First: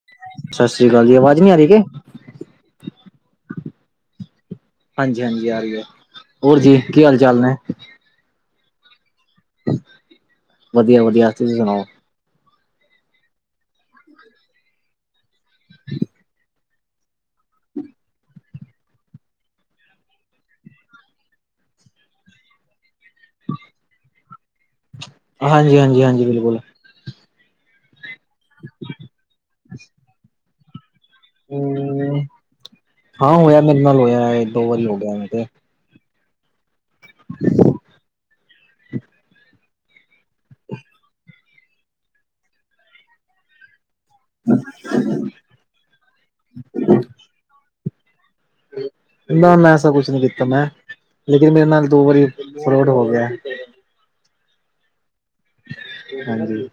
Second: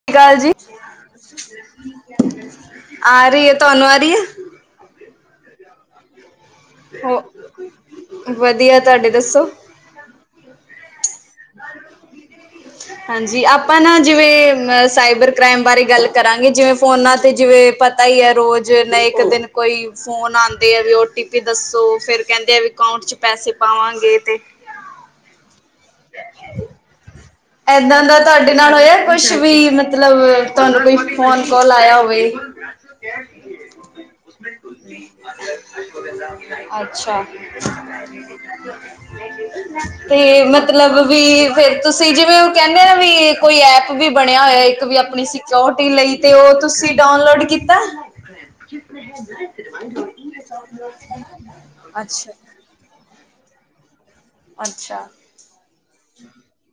ਸਤ ਸ਼੍ਰੀ ਅਕਾਲ ਜੀ ਸਤਿ ਸ੍ਰੀ ਅਕਾਲ ਜੀ ਆਵਾਜ਼ ਨਹੀਂ ਆ ਰਹੀ ਕਿ ਆ ਰੀ ਐ, ਤੁਹਾਨੂੰ ਆ ਰੀ ਐ? ਹਾਂਜੀ ਹਾਂਜੀ ਆ ਰੀ ਐ, ਹੋਰ ਜੀ ਕੀ ਹੋ ਹਾਲ-ਚਾਲ ਨੇ? ਵਧੀਆ, ਤੁਹਾਡੇ ਦੱਸੋ? ਵਧੀਆ-ਵਧੀਆ, ਤੁਸੀਂ ਸੁਣਾਓ? ਹਾਂਜੀ ਆਪਾਂ ਨਾ ਜਿਵੇਂ ਅ ਸਾਈਬਰ ਕ੍ਰਾਈਮ ਬਾਰੇ ਗੱਲ ਕਰਾਂਗੇ ਜਿਵੇਂ ਫੋਨਾਂ ਤੇ ਜਿਵੇਂ ਪਤਾ ਈ ਐ ਰੋਜ਼ ਨਈ ਇੱਕ ਦਿਨ ਕੋਈ ਫੋਨ ਆਉਂਦੇ ਆ ਵੀ ਓ ਟੀ ਪੀ ਦੱਸੋ ਫੇਰ ਕਹਿੰਦੇ ਆ ਵੀ ਅਕਾਊਂਟ ਚ ਪੈਸੇ ਪਾਵਾਂਗੇ ਤੇ ਹਾਂਜੀ-ਹਾਂਜੀ-ਹਾਂਜੀ ਬਿਲਕੁਲ ਇਦਾਂ ਦਾ ਤੁਹਾਡੇ ਨਾਲ ਹੋਇਆ ਕੁਛ ਵੀ ਮਤਲਬ? ਤੁਹਾਨੂੰ ਕੋਈ ਫੋਨ ਕਾਲ ਆਇਆ ਹਮ ਹੋਵੇ। ਹਾਂ ਹੋਇਆ ਮੇਰੇ ਨਾਲ ਹੋਇਆ ਦੋ ਵਾਰੀ ਹੋ ਗਿਆ ਐਵੇ ਤੇ ਅੱਛਾ, ਤੇ ਮਤਲਬ ਵੀ ਫਿਰ ਤੁਸੀਂ ਜਿਵੇਂ ਉਹ ਕਹਿੰਦੇ ਨਾ ਵੀ ਕੋਈ ਐਪ ਵੀ ਬਣਿਆ ਹੋਇਆ ਇੱਕ ਵੀ ਆਪਣੀ ਸਕਿਊਰਿਟੀ ਲਈ ਤੇ ਉਹ ਤੁਸੀਂ ਡਾਊਨਲੋਡ ਕੀਤਾ। ਨਾ ਮੈਂ ਐਸਾ ਕੁਛ ਨੀ ਕੀਤਾ [unintelligible] ਅੱਛਾ, ਫਰੌੜ ਹੋ ਗਿਆ। ਅੱਛਾ, ਹਾਂਜੀ,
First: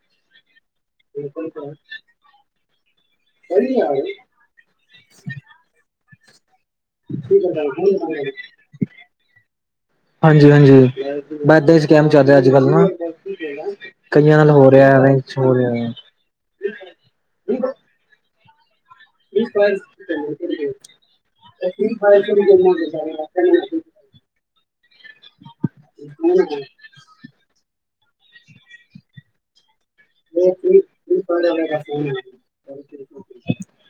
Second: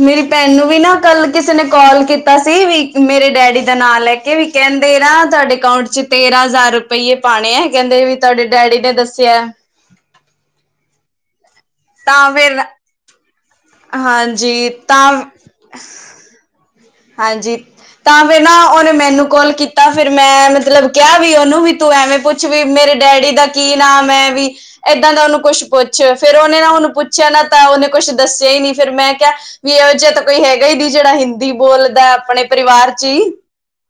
ਮੇਰੀ ਭੈਣ ਨੂੰ ਵੀ ਨਾ ਕੱਲ ਕਿਸੇ ਨੇ ਕਾਲ ਕੀਤਾ ਸੀ ਵੀ ਮੇਰੇ ਡੈਡੀ ਦਾ ਹਾਂਜੀ ਨਾਂ ਹਾਂਜੀ ਲੈ ਕੇ ਵੀ ਕਹਿੰਦੇ ਨਾ ਤੁਹਾਡੇ ਅਕਾਊਂਟ 'ਚ ਤੇਰਾਂ ਹਜ਼ਾਰ ਰੁਪ ਪਈਏ ਪਾਣੇ ਆ ਕਹਿੰਦੇ ਵੀ ਤੁਹਾਡੇ ਡੈਡੀ ਨੇ ਦੱਸਿਆ। ਹਾਂਜੀ-ਹਾਂਜੀ, ਵਾਧੂ ਸਕੈਮ ਚੱਲ ਤਾਂ ਰਿਹਾ ਅੱਜ ਫਿਰ ਕੱਲ ਨਾ ਕਈਆਂ ਨਾਲ ਹਾਂਜੀ ਹੋ ਰਿਹਾ ਐਵੇ ਈ ਤਾਂ ਹੋ ਰਿਆ। ਹਾਂਜੀ, ਤਾਂ ਫਿਰ ਨਾ ਉਹਨੇ ਮੈਨੂੰ ਕੋਲ ਕੀਤਾ, ਫੇਰ ਮੈਂ ਮਤਲਬ ਕੇਯਾ ਵੀ ਓਨੂੰ ਵੀ ਤੂੰ ਐਵੇਂ ਪੁੱਛ ਮੇਰੇ ਡੈਡੀ ਦਾ ਕੀ ਨਾਮ ਐ ਵੀ ਇਦਾਂ ਦਾ ਓਨੂੰ ਕੋਛ ਪੁੱਛ, ਫੇਰ ਓਨੇ ਨਾ ਹਾਂ-ਹਾਂ ਓਨੂੰ ਪੁੱਛ ਛਿਆ ਨਾ ਤਾਂ ਓਨੇ ਕੁਛ ਦੱਸਿਆ ਈ ਨੀਂ, ਫੇਰ ਮੈਂ ਕੇ ਵੀ ਏਹੋ ਜਾ ਤਾਂ ਕੋਈ ਹੈਗਾ ਈ ਨੀ ਜੇੜਾ ਹਿੰਦੀ ਬੋਲਦੈ ਅਪਨੇ ਪਰਿਵਾਰ ਚ ਈ।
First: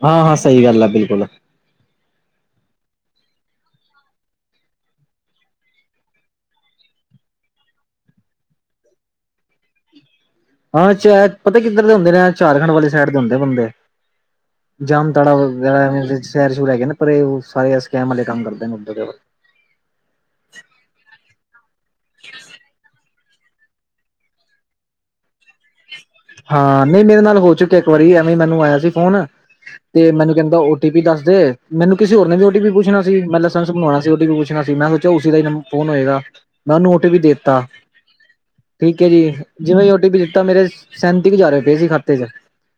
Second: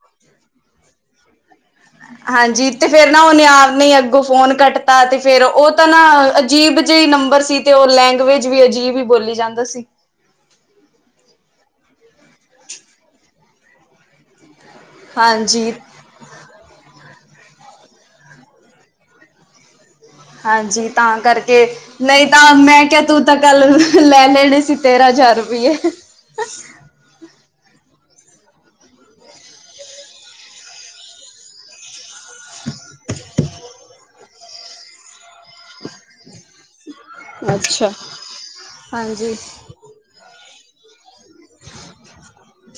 ਹਾਂ-ਹਾਂ, ਸਈ ਗੱਲ ਐ ਬਿਲਕੁਲ। ਹਾਂਜੀ, ਤੇ ਫੇਰ ਨਾ ਓਨੇ ਆਪ ਨੇ ਅੱਗੋ ਫੋਨ ਕੱਟਤਾ ਤੇ ਫੇਰ ਓ ਤਾਂ ਨਾ ਅਜੀਬ ਜਈ ਨੰਬਰ ਸੀ ਤੇ ਓ ਲੈਂਗੁਏਜ ਵੀ ਅਜੀਬ ਈ ਬੋਲੀ ਜਾਂਦਾ ਸੀ। ਹਾਂ, ਸ਼ੈਅਦ ਪਤਾ ਕਿੱਧਰ ਦੇ ਹੁੰਦੇ ਨੇ ਆ ਝਾਰਖੰਡ ਵਾਲੀ ਸਾਈਡ ਦੇ ਹੁੰਦੇ ਆ ਬੰਦੇ। ਜਾਮ ਤੜਾ ਹਾਂਜੀ ਵਗੈਰਾ ਸ਼ੈਰ ਸ਼ੋਰ ਹੈਗੇ ਨੇ ਪਰੇ ਓ ਸਾਰੇ ਸਕੈਮ ਵਾਲੇ ਕੰਮ ਕਰਦੇ ਨੇ ਮੁੰਡੇ ਓਦਰ ਦੇ। ਹਾਂਜੀ, ਤਾਂ ਕਰਕੇ। ਨਈਂ ਤਾਂ ਮੈਂ ਕੇਆ ਤੂੰ ਤਾਂ ਕੱਲ ਨੂੰ ਲੈ ਲੈਣੇ ਸੀ ਤੇਰਾਂ ਹਜਾਰ ਰੁਪਈਏ। ਹਾਂ। ਨਈਂ ਮੇਰੇ ਨਾਲ ਹੋ ਚੁੱਕਿਆ ਏਕ ਵਾਰੀ ਐਵੇਂ ਮੈਨੂੰ ਆਯਾ ਸੀ ਫੋਨ ਤੇ ਮੈਨੂੰ ਕੈਂਦਾ ਓਟੀਪੀ ਦੱਸ ਦੇ। ਮੈਨੂੰ ਕਿਸੇ ਹੋਰ ਨੇ ਵੀ ਓਟੀਪੀ ਪੁੱਛਣਾ ਸੀ। ਮੈਂ ਲਾਇਸੈਂਸ ਬਣਾਉਣਾ ਸੀ ਓਟੀਪੀ ਪੁੱਛਣਾ ਸੀ ਮੈਂ ਸੋਚਿਆ ਉਦਾ ਨਾ ਫੋਨ ਹੋਏਗਾ। ਮੈਂ ਓਨੂੰ ਓਟੀਪੀਦੇ ਦੇਤਾ, ਅੱਛਾ। ਠੀਕ ਐ ਜੀ, ਹਾਂਜੀ ਜਿਵੇਂ ਓਟੀ ਪੀ ਦਿੱਤਾ ਮੇਰੇ ਸਾ ਸੈਂਤੀ ਕੁ ਹਜਾਰ ਰੁਪਏ ਸੀ ਖਾਤੇ ਚ,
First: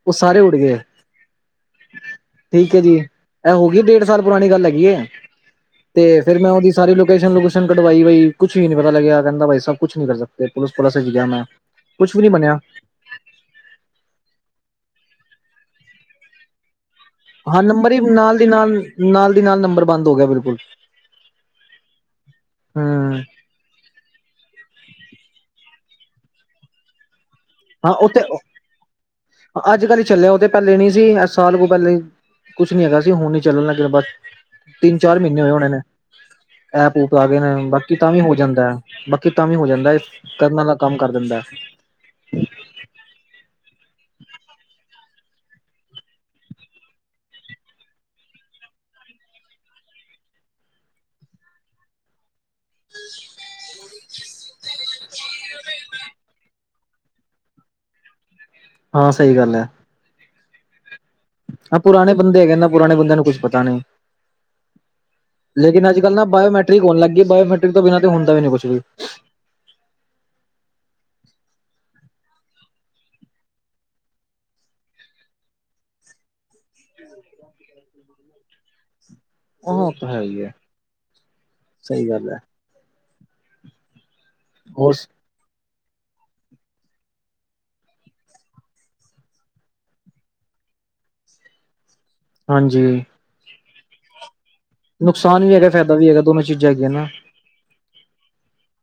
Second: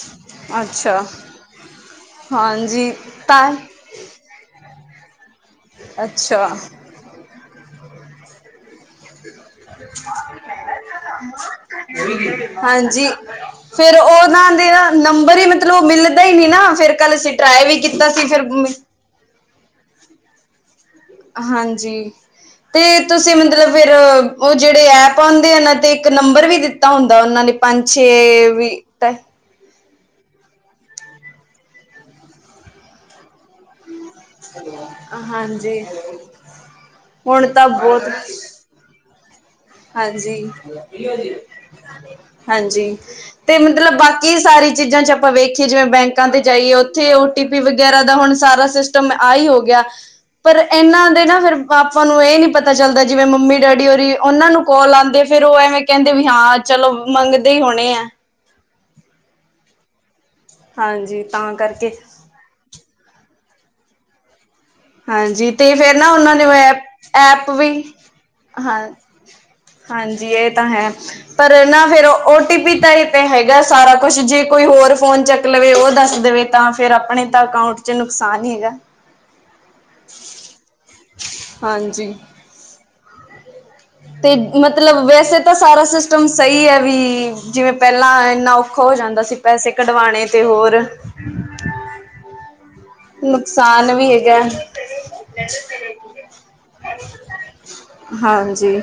ਓ ਸਾਰੇ ਉੱਡ ਗਏ। ਅੱਛਾ ਠੀਕ ਹੈ ਹਾਂਜੀ, ਜੀ ਤਾਂ ਇਹ ਹੋ ਡੇਢ ਸਾਲ ਪੁਰਾਣੀ ਗੱਲ ਹੈਗੀਏ, ਤੇ ਫਿਰ ਅੱਛਾ ਮੈਂ ਓਦੀ ਸਾਰੀ ਲੋਕੇਸ਼ਨ ਲੁਕੇਸਨ ਕਢਵਾਈ ਬਈ ਕੁੱਛ ਵੀ ਨੀ ਪਤਾ ਲੱਗਿਆ ਕੈਂਦਾ ਬਾ ਅਬ ਕੁਛ ਨੀ ਕਰ ਸਕਤੇ, ਪੁਲਿਸ ਪਲਸ ਚ ਗਯਾ ਮੈਂ ਕੁਛ ਵੀ ਨੀ ਬਨੇਆ। ਹਾਂਜੀ। ਫੇਰ ਓਨਾਂ ਦੇ ਨਾ ਨੰਬਰ ਈ ਮਤਲਬ ਮਿਲਦੇ ਨੀ ਨਾ ਫੇਰ ਕੱਲ ਅਸੀ ਹਾਂ ਟਰਾਏ ਵੀ ਨੰਬਰ ਹੀ ਕੀਤਾ ਸੀ ਨਾਲ ਫੇਰ ਦੀ ਨਾਲ ਨਾਲ ਦੀ ਨਾਲ ਨੰਬਰ ਬੰਦ ਹੋ ਗਯਾ ਬਿਲਕੁਲ। ਹਾਂਜੀ, ਤੇ ਹਮ ਤੁਸੀਂ ਮਤਲਬ ਫੇਰ ਓ ਜੇੜੇ ਐਪ ਆਉਦੇ ਓਨਾਂ ਤੇ ਇੱਕ ਨੰਬਰ ਵੀ ਦਿੱਤਾ ਹੁੰਦਾ ਓਨਾਂ ਨੇ। ਪੰਜ ਹਾਂ ਉੱਥੇ ਛੇ ਵੀ ਔਹ ਅੱਜ-ਕੱਲ ਹੀ ਚੱਲਿਆ ਓਤੇ ਪੈਲੇ ਨੀ ਸੀ ਸਾਲ ਕੋ ਪੈਲੇ। ਕੁਛ ਨੀ ਹੈਗਾ ਸੀ ਹੁਣ ਈ ਚੱਲਣਾ ਲੱਗੇਆ ਬਸ ਤਿੰਨ-ਚਾਰ ਮੀਨੇ ਹੋਏ ਹੋਣੇ ਨੇ, ਹਾਂਜੀ ਐਪ ਊਪ ਆ ਗਏ ਹੁਣ ਨੇ ਬਾਕੀ ਬਹੁਤ ਤਾਂ ਵੀ ਓੜ ਜਾਂਦੈ। ਬਾਕੀ ਤਾਂ ਵੀ ਹੋ ਜਾਂਦੈ, ਹਾਂਜੀ ਕਰਨ ਵਾਲਾ ਕੰਮ ਕਰ ਦਿੰਦਾ। ਹਾਂਜੀ। ਤੇ ਮਤਲਬ ਬਾਕੀ ਸਾਰੀ ਚੀਜ਼ਾਂ 'ਚ ਆਪਾਂ ਵੇਖੀਏ ਜਿਵੇਂ ਬੈਂਕਾਂ ਤੇ ਜਾਈਏ ਓਥੇ ਓ ਟੀਪੀ ਵਗੈਰਾ ਦਾ ਹੁਣ ਸਾਰਾ ਸਿਸ ਆਈ ਹੋ ਗਿਆ, ਪਰ ਏਨਾਂ ਦੇ ਨਾ ਫੇਰ ਆਪਾਂ ਨੂੰ ਏ ਨੀ ਪਤਾ ਪਤਾ ਚੱਲਦਾ ਜਿਵੇਂ ਮੰਮੀ-ਡੈਡੀ ਹੋਰੀ ਓਨਾਂ ਨੂੰ ਕੋਲ ਆਂਦੀ ਫੇਰ ਓ ਐਵੇਂ ਕੈਂਦੇ ਵੀ ਹਾਂ ਚਲੋ, ਮੰਗਦੇ ਈ ਹੋਣੇ ਆ। ਹਾਂ, ਸਈ ਗੱਲ ਐ। ਹਾਂਜੀ। ਤਾਂ ਹਾਂ, ਕਰਕੇ ਪੁਰਾਣੇ ਬੰਦੇ ਹੈਗੇਨੇ ਪੁਰਾਣੇ ਬੰਦਿਆਂ ਨੂੰ ਕੁਛ ਪਤਾ ਨਈਂ। ਹਾਂਜੀ ਤੇ ਲੇਕਿਨ ਫੇਰ ਅੱਜ-ਕੱਲ ਨਾ ਉਹਨਾਂ ਨੇ ਬਾਇਓਮੈਟ੍ਰਿਕ ਹੋਣ ਐਪ ਲੱਗਗੀ ਐਪ ਵੀ ਬਾਇਓਮੈਟ੍ਰਿਕ ਤੋਂ ਬਿਨਾਂ ਤੇ ਹੁੰਦਾ ਵੀ ਨੀ ਕੁਛ ਵੀ। ਹਾਂ ਹਾਂਜੀ, ਏ ਤਾਂ ਹੈ। ਪਰ ਨਾ ਫਿਰ ਓਟੀਪੀ ਤਾਂ ਇ ਤੇ ਹੈਗਾ ਸਾਰਾ ਕੁਛ, ਜੇ ਕੋਈ ਹੋਰ ਫੋਨ ਚੱਕ ਲਵੇ ਓ ਦੱਸ ਦੇਵੇ? ਤਾਂ ਫੇਰ ਅਪਨੇ ਤਾਂ ਅਕਾਊਂਟ ਚ ਨੁਕਸਾਨ ਹੀ ਹੈਗਾ। ਹਾਂ, ਓ ਤਾਂ ਹੈ ਹੀਏ, ਸਈ ਹਾਂਜੀ। ਗੱਲ ਐ। ਤੇ ਹੋਰ ਮਤਲਬ ਵੈਸੇ ਤੇ ਸਾਰਾ ਸਿਸਟਮ ਸਹੀ ਐ ਵੀ ਜਿਵੇਂ ਪਹਿਲਾਂ ਇੰਨਾ ਔਖਾ ਹੋ ਜਾਂਦਾ ਸੀ ਪੈਸੇ ਕਢਵਾਣੇ ਤੇ ਹੋਰ, ਹਾਂਜੀ। ਨੁਕਸਾਨ ਵੀ ਹੈਗਾ। ਨੁਕਸਾਨ ਵੀ ਹੈਗਾ ਫਾਇਦਾ ਵੀ ਹੈਗਾ ਦੋਨੋ ਚੀਜ਼ਾਂ ਹੈਗੀਆ ਨਾ। ਹਾਂਜੀ।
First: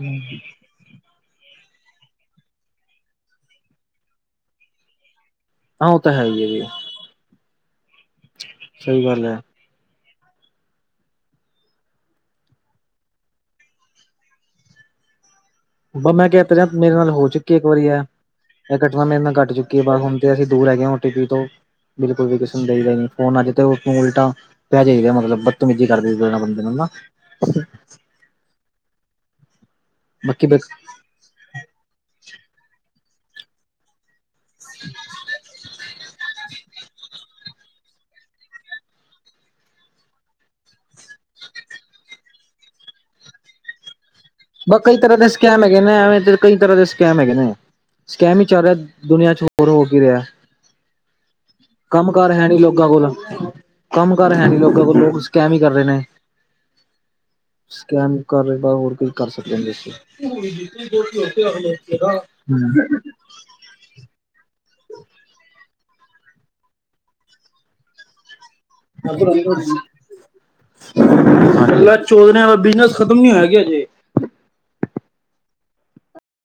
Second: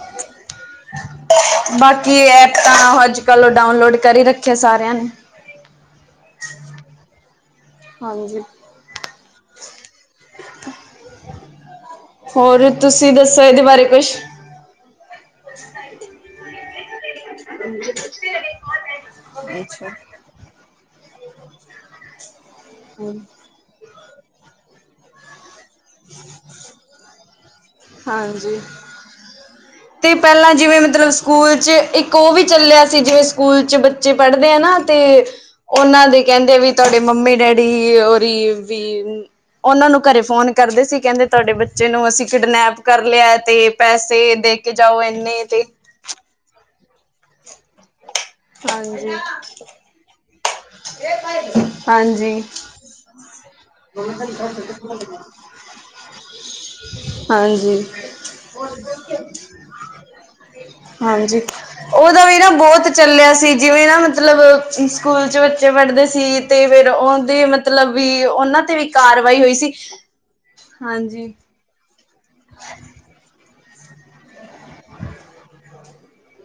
ਹੂੰ। ਬਾਕੀ ਐਪਾ ਅੱਜ-ਕੱਲ ਉਹ ਡਾਊਨਲੋਡ ਕਰੀ ਰੱਖਿਆ ਸਾਰਿਆਂ ਨੇ, ਹਾਂ ਉਹ ਤਾਂ ਹੈ ਹੀ ਆ ਜੀ। ਹਾਂਜੀ। ਸਹੀ ਗੱਲ ਐ। ਹੋਰ ਤੁਸੀਂ ਦੱਸੋ ਇਹਦੇ ਬਾਰੇ ਕੁਛ [unintelligible] ਬ ਮੈਂ ਕਹਿ ਤਾਂ ਰਿਹਾ ਮੇਰੇ ਨਾਲ ਹੋ ਚੁੱਕੀ ਇੱਕ ਵਾਰੀ ਹੈ ਇਹ ਘਟਨਾ ਮੇਰੇ ਨਾਲ ਘੱਟ ਚੁੱਕੀ ਹੈ ਬਸ [unintelligible] ਹੁਣ ਤੇ ਅਸੀਂ ਦੂਰ ਹੈਗੇ ਹਾਂ ਹੁਣ ਟੀ ਵੀ ਤੋਂ ਬਿਲਕੁਲ ਵੀ ਕਿਸੇ ਨੂੰ ਦੇਈਦਾ ਨੀ ਫੋਨ ਅੱਜ ਤੋ ਉਲਟਾ ਪੈ ਜਾਹੀਦਾ, ਮਤਲਬ ਬਤਮੀਜੀ ਕਰਦੇ ਬੰਦੇ ਨੂੰ, ਹਨਾ। ਹਾਂਜੀ, ਤੇ ਬਾਕੀ ਪਹਿਲਾਂ ਬ ਜਿਵੇਂ ਮਤਲਬ ਸਕੂਲ ਚ ਇੱਕ ਉਹ ਵੀ ਚੱਲਿਆ ਸੀ, ਜਿਵੇਂ ਸਕੂਲ ਚ ਬ ਬੱਚੇ ਪੜ੍ਹਦੇ ਆ ਨਾ ਤੇ ਉਹਨਾਂ ਦੇ ਕਹਿੰਦੇ ਆ ਵੀ ਤੁਹਾਡੇ ਮੰਮੀ ਡੈਡੀ ਦੀ ਔ ਰੀ ਵੀ, ਉਹਨਾਂ ਨੂੰ ਘਰੇ ਫੋਨ ਕਰਦੇ ਸੀ, ਕਹਿੰਦੇ ਤੁਹਾਡੇ ਬੱਚੇ ਨੂੰ ਅਸੀਂ ਕਿਡਨੈਪ ਕਰ ਲਿਆ ਤੇ ਪੈਸੇ, ਦੇ ਕੇ ਬ ਕਈ ਜਾਓ ਤਰ੍ਹਾਂ ਦੇ ਇੰਨੇ ਤੇ ਸਕੈਂਮ ਹੈਗੇ ਨੇ ਇੱਧਰ ਕਈ ਤਰ੍ਹਾਂ ਦੇ ਸਕੈਮ ਹੈਗੇ ਨੇ, ਸਕੈਮ ਹੀ ਚੱਲ ਰਿਹਾ ਦੁਨੀਆਂ ਚ ਹੋਰ ਹੋ ਕੀ ਰਿਹਾ। ਇਹ ਬਾਈ, ਕੰਮ ਕਾਰ ਹੈ ਨੀ ਲੋਕਾਂ ਕੋਲ, ਕੰਮ ਕਾਰ ਹੈ ਨੀ ਲੋਕਾਂ ਕੋਲ, ਲੋਕ ਸਕੈਮ ਹੀ ਕਰ ਰਹੇ ਨੇ। ਹਾਂਜੀ ਸਕੈਮ ਕਰ ਰਹੇ ਹੋਰ ਕੀ ਕਰ ਸਕਦੇ ਅਸੀਂ। ਹਾਂਜੀ, ਉਹਦਾ ਵੀ ਨਾ ਬਹੁਤ ਚੱਲ ਗਿਆ ਸੀ, ਜਿਵੇਂ ਨਾ ਮਤਲਬ ਸਕੂਲ ਚ ਬੱਚੇ ਪੜ੍ਹਦੇ ਸੀ ਤੇ ਫੇਰ ਉਹਦੇ ਮਤਲਬ ਵੀ ਉਹਨਾਂ ਤੇ ਵੀ ਮ ਕਾਰਵਾਈ ਹੋਈ ਸੀ ਹਾਂਜੀ [unintelligible] ਕੱਲਾ ਚੋਰਾ ਦਾ ਬਿਜਨਸ ਖ਼ਤਮ ਨੀ ਹੋਇਆ ਕਿ ਹਜੇ।